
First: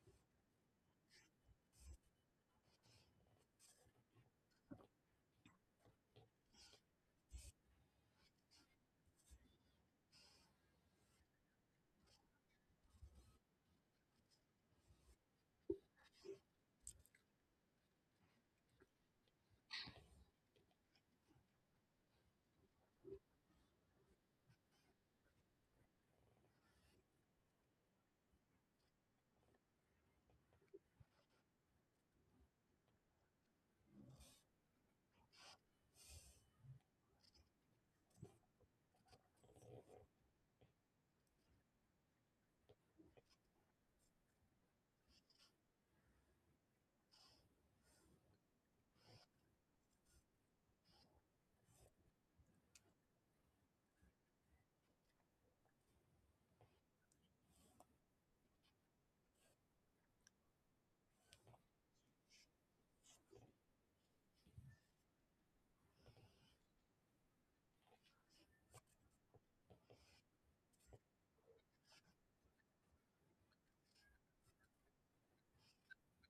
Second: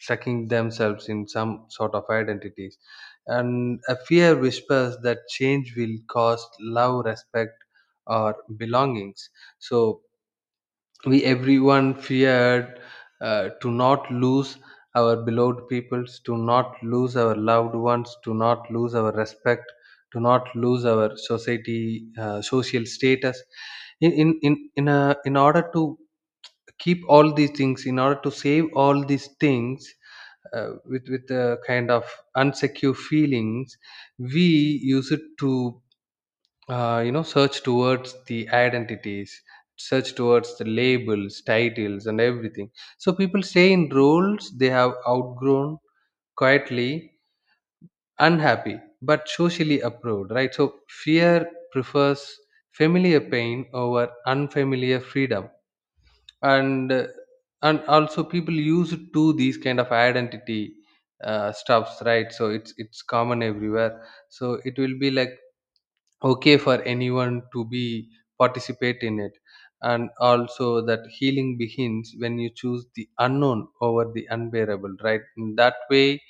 [SPEAKER 2] sucking themselves in some sort of identities. And a fear whispers that change will cost love, respect, or belongings. So we everyone feared to not lose our beloved peoples, to not lose our loved ones, to not lose our respect, to not lose our society, social status, in order to keep all these things, in order to save all these things with a kind of unsecure feelings, we use it to you know, search towards the identities, search towards the labels, titles, and everything. So people stay in roles they have outgrown, quietly unhappy but socially approved, right? So fear prefers familiar pain over unfamiliar freedom. And and also people used to these kind of identity stuffs, right? So it's common everywhere, so it will be like okay for anyone to be participate in it. And also, that healing begins when you choose the unknown over the unbearable, right, in that way.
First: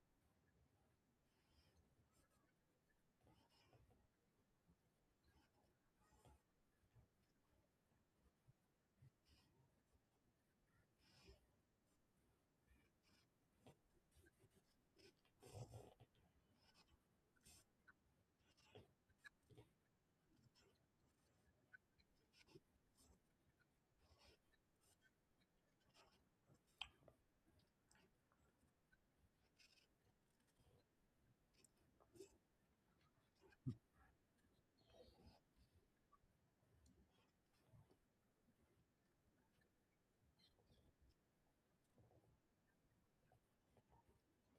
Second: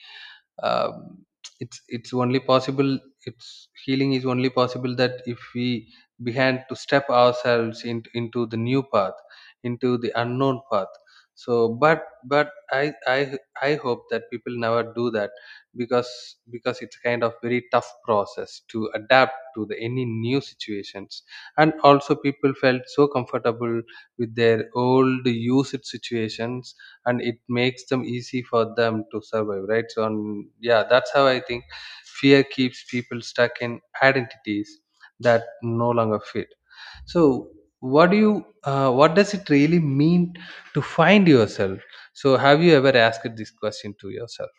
[SPEAKER 2] um, it's only possible, it's healing is only possible, that if we began to step ourselves into the new path, into the unknown path. So but I hope that people never do that, because it's kind of very tough process to adapt to the any new situations. And also, people felt so comfortable with their old used situations, and it makes them easy for them to survive, right? So, and yeah, that's how I think fear keeps people stuck in identities that no longer fit. So what do you, what does it really mean to find yourself? So have you ever asked this question to yourself?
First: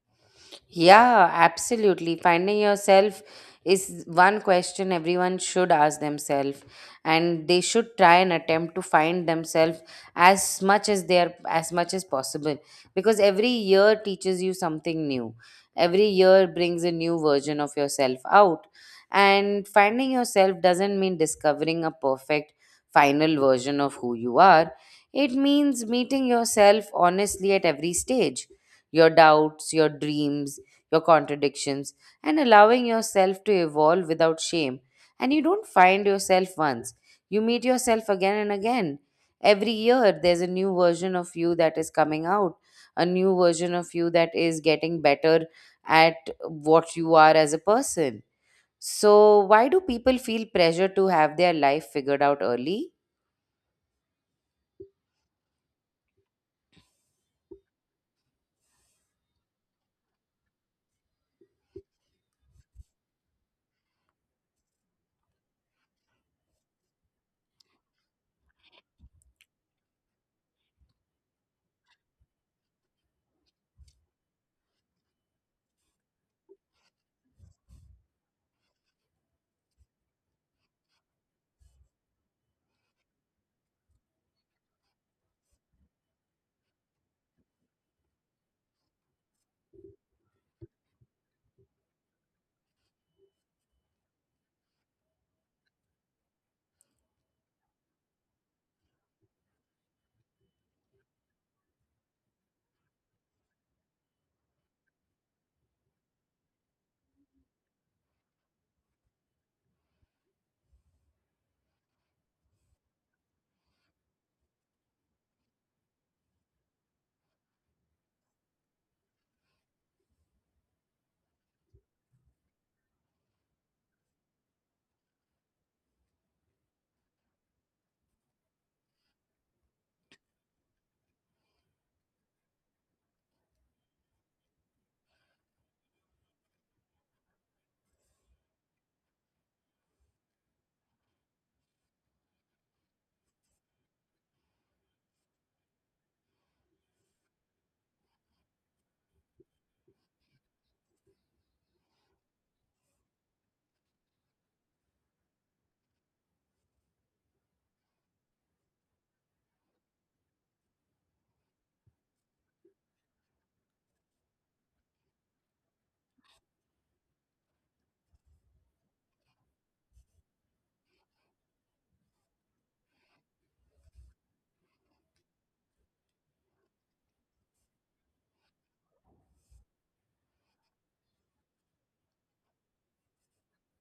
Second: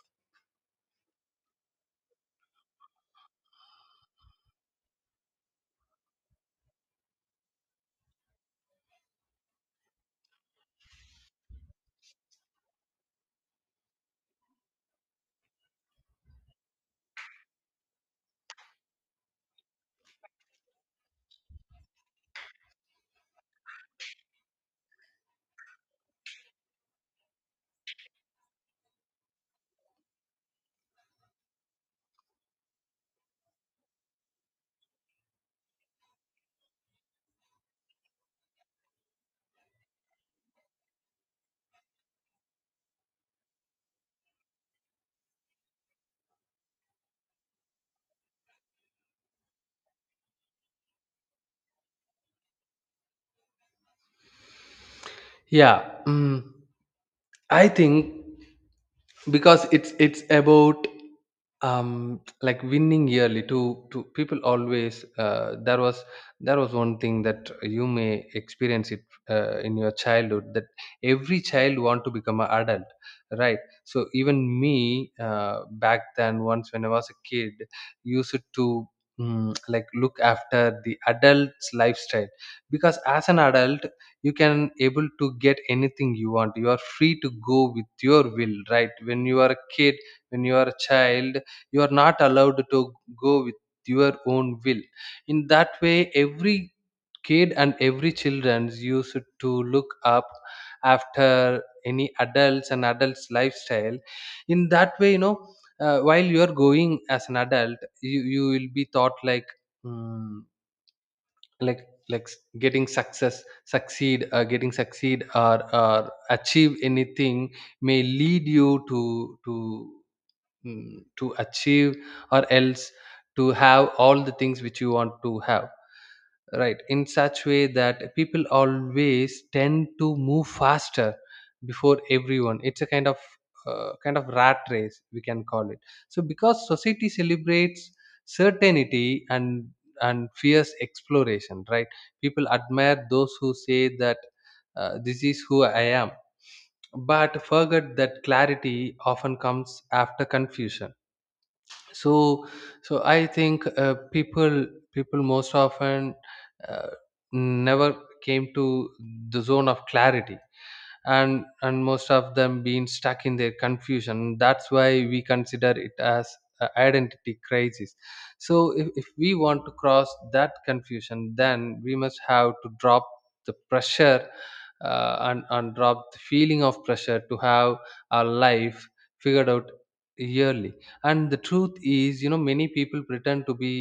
[SPEAKER 1] Yeah, absolutely. Finding yourself is one question everyone should ask themselves, and they should try and attempt to find themselves as much as they are, as much as possible. Because every year teaches you something new. Every year brings a new version of yourself out. And finding yourself doesn't mean discovering a perfect final version of who you are. It means meeting yourself honestly at every stage. Your doubts, your dreams, your contradictions, and allowing yourself to evolve without shame. And you don't find yourself once, you meet yourself again and again. Every year, there's a new version of you that is coming out, a new version of you that is getting better at what you are as a person. So, why do people feel pressure to have their life figured out early?
[SPEAKER 2] Yeah. I think, because it's about, like, winning yearly to people always, there was one thing that you may experience it in your childhood, that every child want to become an adult, right? So even me, back then once when I was a kid, used to like, look after the adult's lifestyle, because as an adult you can able to get anything you want, you are free to go with your will, right? When you are a kid, when you are a child, you are not allowed to go with your own will. In that way, every kid and every children used to look up after any adults and adults lifestyle. In that way, you know, while you are going as an adult, you will be thought like, "Hmm, like getting success, succeed, getting succeed, or achieve anything may lead you to to achieve, or else, to have all the things which you want to have," right? In such way that people always tend to move faster before everyone. It's a kind of rat race, we can call it. So because society celebrates certainty and fierce exploration, right? People admire those who say that this is who I am, but forget that clarity often comes after confusion. So, so I think people, people most often uh, never came to the zone of clarity, and most of them being stuck in their confusion. That's why we consider it as a identity crisis. So if we want to cross that confusion, then we must have to drop the pressure and drop the feeling of pressure to have our life figured out yearly. And the truth is, you know, many people pretend to be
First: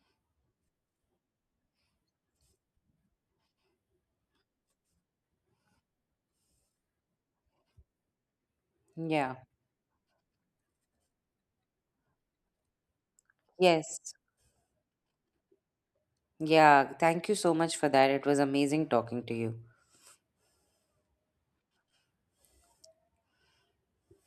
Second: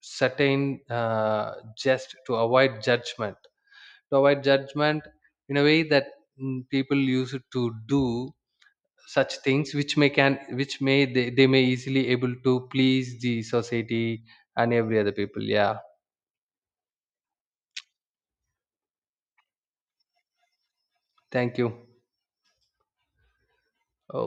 [SPEAKER 2] certain just to avoid judgment, to avoid judgment, in a way that people used to do
[SPEAKER 1] Yeah.
[SPEAKER 2] such things which may can, which may they may easily able to please the
[SPEAKER 1] Yes.
[SPEAKER 2] society and every other people. Yeah.
[SPEAKER 1] Yeah. Thank you so much for that. It was amazing talking to you.
[SPEAKER 2] Thank you. Oh.